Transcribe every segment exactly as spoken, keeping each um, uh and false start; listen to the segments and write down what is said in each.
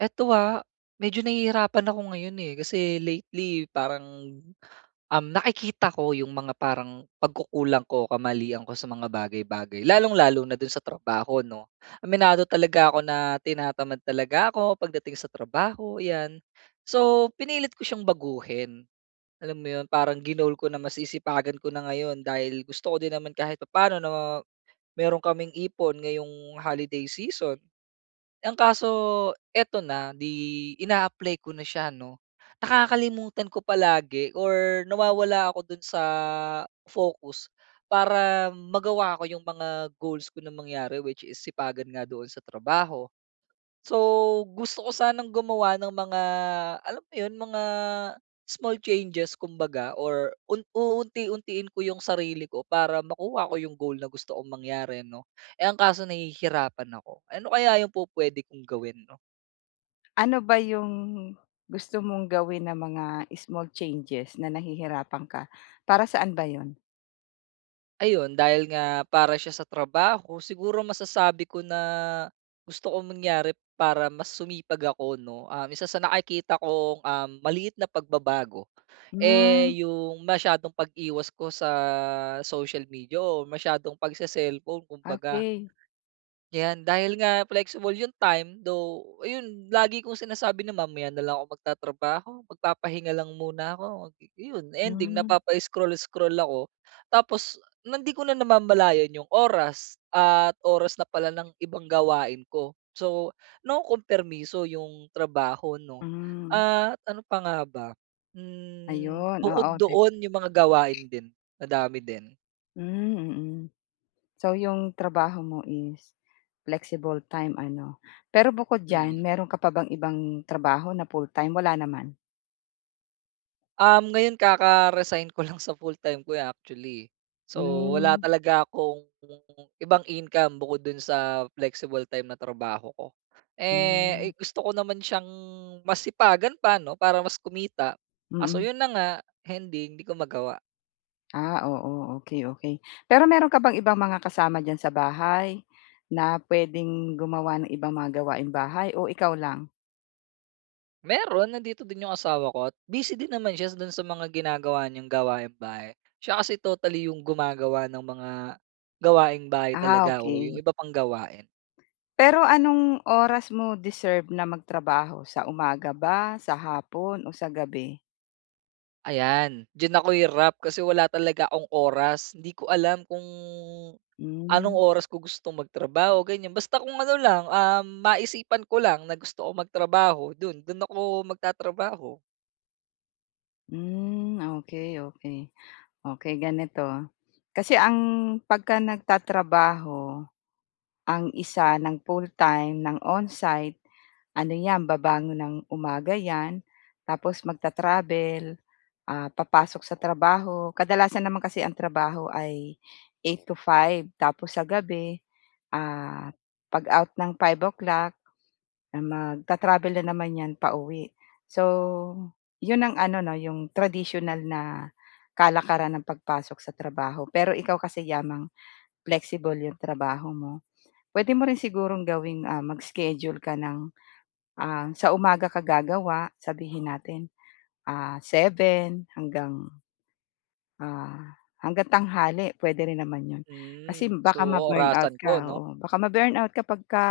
Eto ah, medyo nahihirapan ako ngayon eh. Kasi lately, parang, um, nakikita ko yung mga parang pagkukulang ko, kamalian ko sa mga bagay-bagay, lalong-lalo na do'n sa trabaho 'no. Aminado talaga ako na tinatamad talaga ako pagdating sa trabaho, ayan. So, pinilit ko siyang baguhin. Alam mo 'yon, parang ginoal ko na mas sisipagan ko na ngayon dahil gusto ko din naman kahit papano na meron kaming ipon ngayong holiday season. Eh, ang kaso eto na. 'Di ina-apply ko na siya ano. Nakakalimutan ko palagi or nawawala ako dun sa focus para magawa ko yung mga goals ko na mangyari which is sipagan nga doon sa trabaho. So, gusto ko sanang gumawa ng mga alam mo 'yun, mga small changes kumbaga or un uunti-untiin ko yung sarili ko para makuha ko yung goal na gusto kong mangyari ano. Eh, ang kaso nahihirapan ako. Eh, ano kaya yung pupwede kong gawin 'no? Ano ba yung gusto mong gawin na mga small changes na nahihirapan ka? Para saan ba 'yon? Ayun, dahil nga para siya sa trabaho, siguro masasabi ko na, gusto kong mangyari para mas sumipag ako 'no. Ah, isa sa nakikita kong, um, maliit na pagbabago Hmm. eh, yung masyadong pag-iwas ko sa social media o masyadong pagse-cellphone kumbaga. Okey. 'Yan dahil nga flexible 'yong time, though 'yon lagi kong sinasabi na mamaya na lang ako magtatrabaho, magpapahinga lang muna ako, eh yun ending Hmm. napapa-scroll, scroll ako tapos hindi ko na namamalayan 'yong oras, at oras na pala ng ibang gawain ko. So nakumkompermiso 'yong trabaho 'no, Hmm. at ano pa nga ba? Hmm, Ayun, bukod oo te doon 'yong mga gawain din madami din. Hmm, mm. So 'yong trabaho mo is flexible time ano. Pero bukod diyan, Mhm. mayro'n ka pa bang ibang trabaho na full-time wala naman? Um, ngayon ka-ka-resign ko lang sa fulltime ko, eh, actually. So, wala Hmm. talaga akong ibang income, bukod dun sa flexible time na trabaho ko. Hmm. Eh, gusto ko naman siyang mas sipagan pa 'no para mas kumita. Kaso Mm. 'yon na nga, ending hindi ko magawa. Ah, oo. Okey, okey. Pero meron ka bang ibang mga kasama diyan sa bahay na puwedeng gumawa ng ibang mga gawaing bahay o ikaw lang? Meron, nandito din yung asawa ko at busy din naman siya dun sa mga ginagawa niyang gawaing bahay. Siya kasi totally yung gumagawa ng mga gawaing bahay Ah, talaga o yung okey. iba pang gawain. Pero anong oras mo deserve na magtrabaho? Sa umaga ba, sa hapon o sa gabi? Ayan, diyan ako hirap. Kasi wala talaga akong oras, hindi ko alam kung anong Mm. oras ko gustong magtrabaho ganyan. Basta kung ano lang, ah, maisipan ko lang na gusto kong magtrabaho 'dun, 'dun ako magtatrabaho. Mm, okey, okey. Okey, ganito. Kasi ang pagka nagtatrabaho ang isa ng full-time ng onsite, ano 'yan babangon ng umaga 'yan. Tapos magta-travel, ah, papasok sa trabaho. Kadalasan naman kasi ang trabaho ay eight to five tapos sa gabi, ah, pag-out ng five o'clock magta-travel na naman 'yan pauwi. So, 'yon ang ano 'no, 'yong tradisyunal na kalakaran ng pagpasok sa trabaho. Pero, ikaw kasi yamang flexible 'yong trabaho mo, puwede mo rin sigurong gawing, ah, mag schedule ka ng, ah, sa umaga ka gagawa. Sabihin natin, ah, seven hanggang, ah, hanggang tanghali puwede rin naman 'yon. Kasi, Mm, so baka ma-burnout orasan ko ka, 'no? oo. Baka ma-burnout ka pagka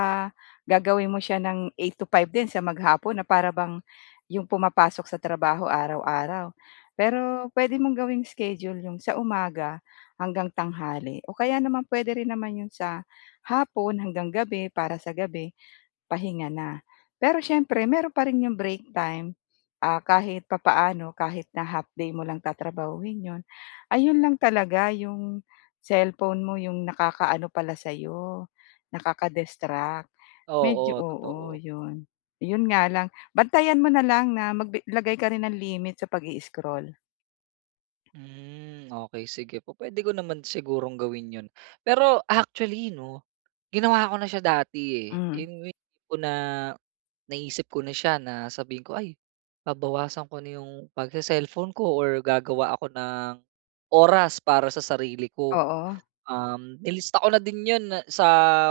gagawin mo siya ng eight to five din sa maghapon na para bang 'yong pumapasok sa trabaho araw-araw. Pero puwede mong gawing schedule 'yong sa umaga hanggang tanghali o kaya naman puwede rin naman 'yon sa hapon hanggang gabi, para sa gabi pahinga na. Pero siyempre meron pa rin 'yong break time, ah, kahit papaano kahit na half day mo lang tatrabahuhin 'yon. Ayun lang talaga, 'yong cellphone mo 'yong nakakaano pala sa 'yo, nakaka-distract. Medyo, Oo, oo, totoo. 'yun. 'Yon nga lang, bantayan mo na lang na mag-bi, maglagay ka rin ng limit sa pag-i-scroll. Mm. Okey sige, pu-puwede ko naman sigurong gawin yun. Pero actually 'no, ginawa ko na siya dati, eh, Hmm. yung tipo na, naisip ko na siya na sabihin ko, "Ay babawasan ko na 'yong pag-se-cellphone ko or gagawa ako ng oras para sa sarili ko." Oo. Um, nilista ko na din yun sa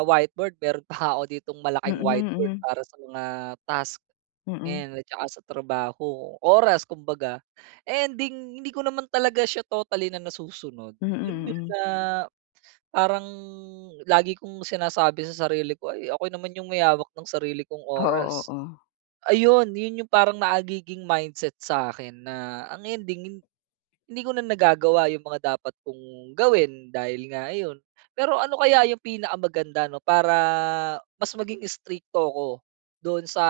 whiteboard, meron pa nga ako ditong malaking Mm, whiteboard mm. para sa mga task. Mm. Ayan, at saka sa trabaho, oras kumbaga. Ending hindi ko naman talaga siya totally na nasusunod, Mm, alam mo 'yun mm. na, parang lagi kong sinasabi sa sarili ko, "Ay ako naman 'yong may hawak ng sarili kong Oo, oras." oo. Ayun, yun yung parang nagiging mindset sa akin na, ang ending hindi ko na nagagawa yung mga dapat kong gawin dahil nga ayun. Pero ano kaya yung pinakamaganda 'no, para mas maging strikto ako doon sa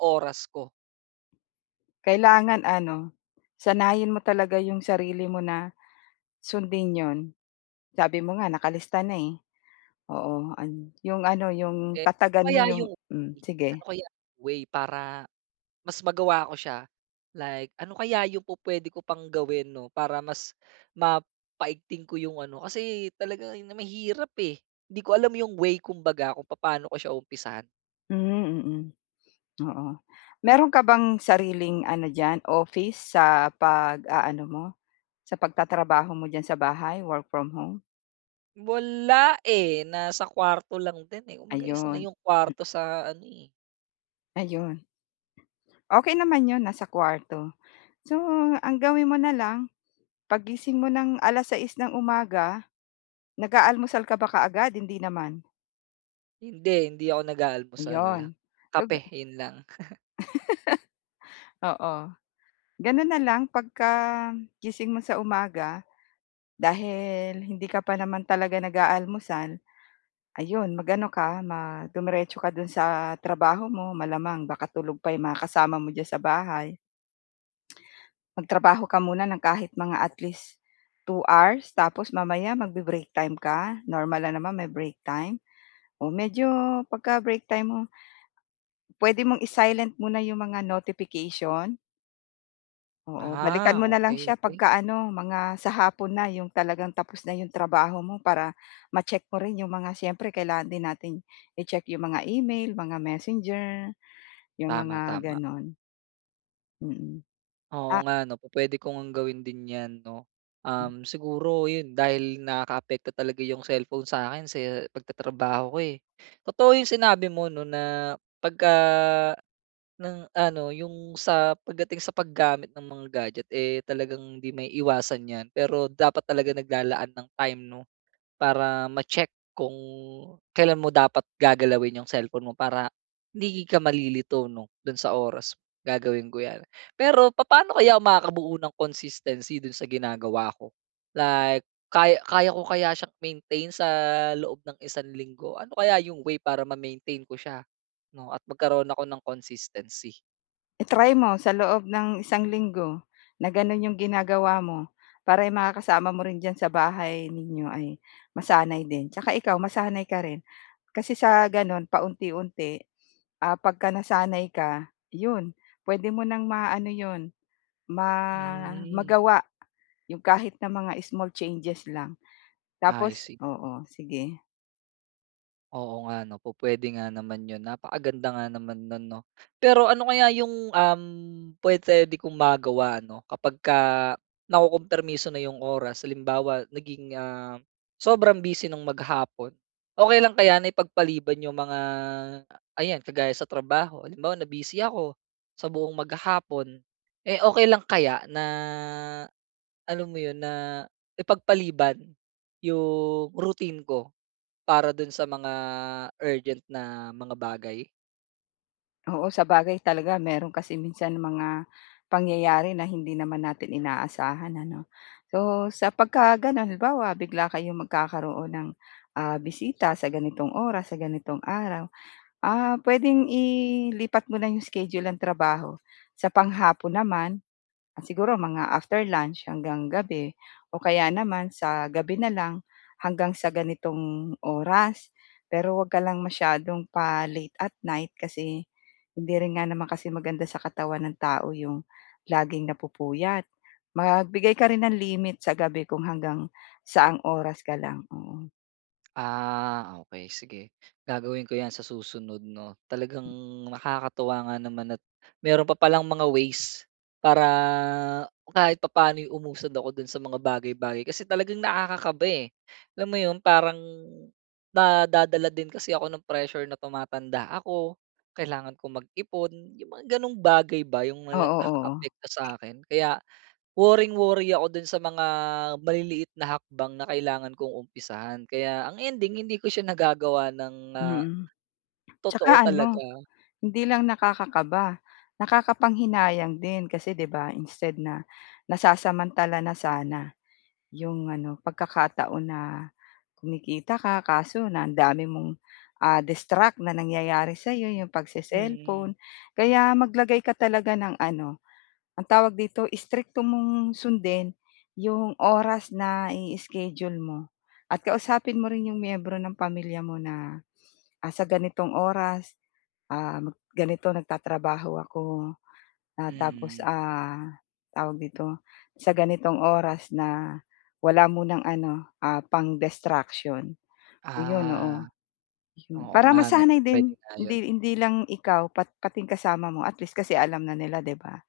oras ko? Kailangan ano, sanayin mo talaga 'yong sarili mo na, sundin 'yon. Sabi mo nga nakalista na, eh. Oo, an 'yong ano, 'yong Eh, ano tatagan kaya mo 'yong yung mm, sige. ano kaya way para mas magawa ako siya? Like, ano kaya yung pu-puwede ko pang gawin 'no, para mas mapaigting ko yung ano? Kasi talaga na mahirap, eh, hindi ko alam yung way 'kumbaga kung papaano ko siya umpisahan. Hmm, mm. Oo, mero'n ka bang sariling ano diyan office, sa pag-aano mo, sa pagtatrabaho mo diyan sa bahay, work from home? Wala eh, nasa kuwarto lang din eh, kumbaga isa na Ayun. yung kwarto sa ano eh. Ayun. Okey naman 'yon nasa kuwarto. So, ang gawin mo na lang 'pag gising mo ng alas-sais ng umaga, nag-aalmusal ka ba kaagad, hindi naman? Hindi, hindi ako nag-aalmusal, Iyon. So kape ga 'yon lang. Oo, gano'n na lang pagka gising mo sa umaga, dahil hindi ka pa naman talaga nag-aalmusal, ayun mag-ano ka, ma dumiretso ka do'n sa trabaho mo malamang baka tulog pa 'yong mga kasama mo diyan sa bahay. Magtrabaho ka muna ng kahit mga at least two hours tapos mamaya magbe-break time ka, normal lang naman may break time. Oh, medyo 'pagka break time mo, puwede mong i-silent muna yung mga notification. Oo, balikan Ah, mo na lang okey, siya okey. pagka-ano, mga sa hapon na, 'yong talagang tapos na 'yong trabaho mo para, ma-check mo rin 'yong mga, siyempre kailangan din nating i-check 'yong mga email, mga Messenger, 'yong mga Tama, tama. gano'n. Mm, Oo ah nga 'no, pupuwede ko ngang gawin din 'yan, 'no? Mm. Um, siguro 'yon, dahil nakaapekto talaga 'yong cellphone sa akin sa pagtatrabaho ko, eh. Totoo 'yong sinabi mo 'no, na, pagka ng ano, 'yong sa pagdating sa paggamit ng mga gadget eh, talagang hindi maiiwasan 'yan, pero dapat talaga naglalaan ng time, 'no? Para ma-check kung, kailan mo dapat gagalawin 'yong cellphone mo, para hindi ka malilito, 'no, 'don sa oras. Gagawin ko yan. Pero papaano kaya ako makakabuo ng consistency dun sa ginagawa ko? Like, kaya kaya ko kaya siyang, i-maintain sa, loob ng isang linggo? Ano kaya yung way para ma-maintain ko siya, 'no, at magkaroon ako ng consistency? I-try mo, sa loob ng isang linggo, na gano'n 'yong ginagawa mo, para yung mga kasama mo rin diyan sa bahay ninyo, ay masanay din. Tsaka ikaw, masanay ka rin, kasi sa gano'n, paunti-unti, ah, pagka-nasanay ka, 'yon, puwede mo nang ma ano 'yon, ma Hmm. magawa. 'Yong kahit ng mga small changes lang. I Tapos see. oo, sige. Oo nga, ano, pupuwede nga naman yun, napakaganda nga naman nun, 'no? Pero ano kaya yung, um, pupuwede kong magawa ano, kapagka nakukumpermiso na yung oras, halimbawa naging, ah, sobrang busy nung maghapon. Okey lang kaya na ipagpaliban 'yong mga, ayan kagaya sa trabaho, halimbawa na busy ako sa buong maghapon. Eh, okey lang kaya, na alam mo 'yon, na ipagpaliban yung routine ko para dun sa mga urgent na mga bagay? Oo, sabagay talaga mayro'n kasi minsan mga pangyayari na hindi naman natin inaasahan, ano? So, sa pagka gano'n, halimbawa bigla kayo magkakaroon ng, ah, bisita sa ganitong oras, sa ganitong araw. Ah, puwedeng ilipat mo na 'yong schedule ng trabaho, sa panghapon naman, siguro mga after lunch hanggang gabi o kaya naman sa gabi na lang, hanggang sa ganitong oras. Pero 'wag ka lang masyadong pa-late at night kasi hindi rin nga naman kasi maganda sa katawan ng tao 'yong laging napupuyat. Magbigay ka rin ng limit sa gabi kung hanggang saang oras ka lang. Oo. Ah, okey sige gagawin ko 'yan sa susunod, 'no. Talagang nakakatuwa nga naman at meron pa palang mga ways para kahit papaano'y umusad ako do'n sa mga bagay-bagay. Kasi talagang nakakakaba eh. Alam mo 'yon? Parang na nadadala din kasi ako ng pressure na tumatanda ako. Kailangan kong mag-ipon. Yung mga ganong bagay ba, yung Oo, oo. nakakaapekto sa akin, kaya worring-worry ako doon sa mga maliliit na hakbang na kailangan kong umpisahan. Kaya ang ending hindi ko siya nagagawa ng, ah, Mm. totoo Tsaka talaga. ano hindi lang nakakakaba, nakakapanghinayang din kasi 'di ba, instead na nasasamantala na sana 'yong ano pagkakataon na kumikita ka, kaso na ang dami mong, ah, distract na nangyayari sa'yo, 'yong Mm. pagse-cellphone. Kaya maglagay ka talaga ng ano, ang tawag dito, strikto mong sundin 'yong oras na i-schedule mo at kausapin mo rin 'yong miyembro ng pamilya mo na, ah, sa ganitong oras, ah, ganito nagtatrabaho ako. Ah, tapos, Mm. ah, tawag dito, sa ganitong oras na wala munang ano, ah, pang-destruction, 'yon, Ah, oo. Hmm, oo para nga 'no. masanay Pupuwede din, nga 'yon. hindi hindi lang ikaw, pat pati yung kasama mo at least kasi alam na nila, 'di ba?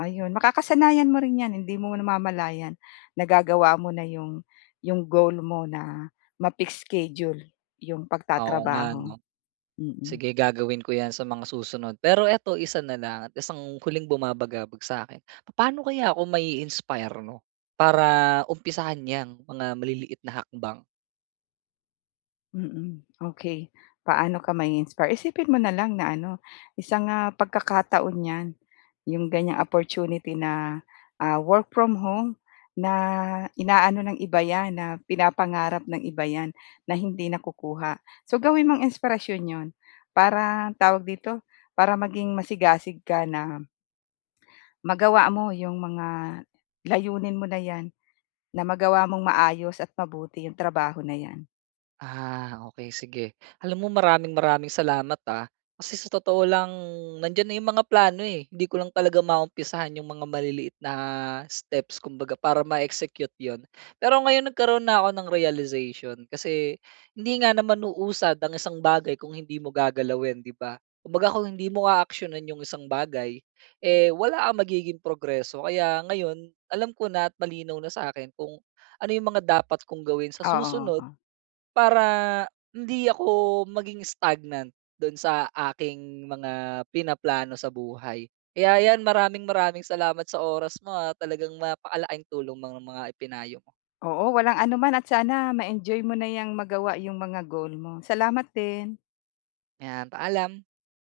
Ayun, makakasanayan mo rin 'yan, hindi mo namamalayan, nagagawa mo na 'yong 'yong goal mo na ma-fix schedule 'yong Oo nga pagtatrabaho. ano? Mm. Sige gagawin ko 'yan sa mga susunod. Pero eto, isa na lang at isang huling bumabagabag sa'kin. Paano kaya ako mai-inspire 'no, para umpisahan 'yang mga maliliit na hakbang? Mm, okey. Paano ka ma-i-inspire? Isipin mo na lang na ano, isang, ah, pagkakataon 'yan. 'Yong ganyang opportunity na, ah, work from home, na ina-ano ng iba 'yan, na pinapangarap ng iba 'yan, na hindi nakukuha. So, gawin mong inspirasyon 'yon. Parang tawag dito, para maging masigasig ka na. Magawa mo 'yong mga layunin mo na 'yan, na magawa mong maayos at mabuti 'yong trabaho na 'yan. Ah okey, sige. Alam mo maraming, maraming salamat ah. Kasi sa totoo lang, nandiyan na 'yong mga plano, eh, hindi ko lang talaga maumpisahan 'yong mga maliliit na steps kumbaga, para ma-execute 'yon. Pero ngayon, nagkaroon na ako ng realization. Kasi hindi nga naman uusad ang isang bagay kung hindi mo gagalawin, 'di ba? Kumbaga, kung hindi mo aaksiyunan 'yong isang bagay, eh, wala kang magiging progreso. Kaya ngayon, alam ko na at malinaw na sa akin kung ano 'yong mga dapat kong gawin sa Oo, susunod oo. para hindi ako maging stagnant do'n sa aking mga pinaplano sa buhay. Kaya yan, maraming, maraming salamat sa oras mo, ah, talagang napakalaking tulong mga mga ipinayo mo. Oo, walang anuman at sana ma-enjoy mo na 'yang magawa yung mga goal mo. Salamat din. 'Yan, paalam.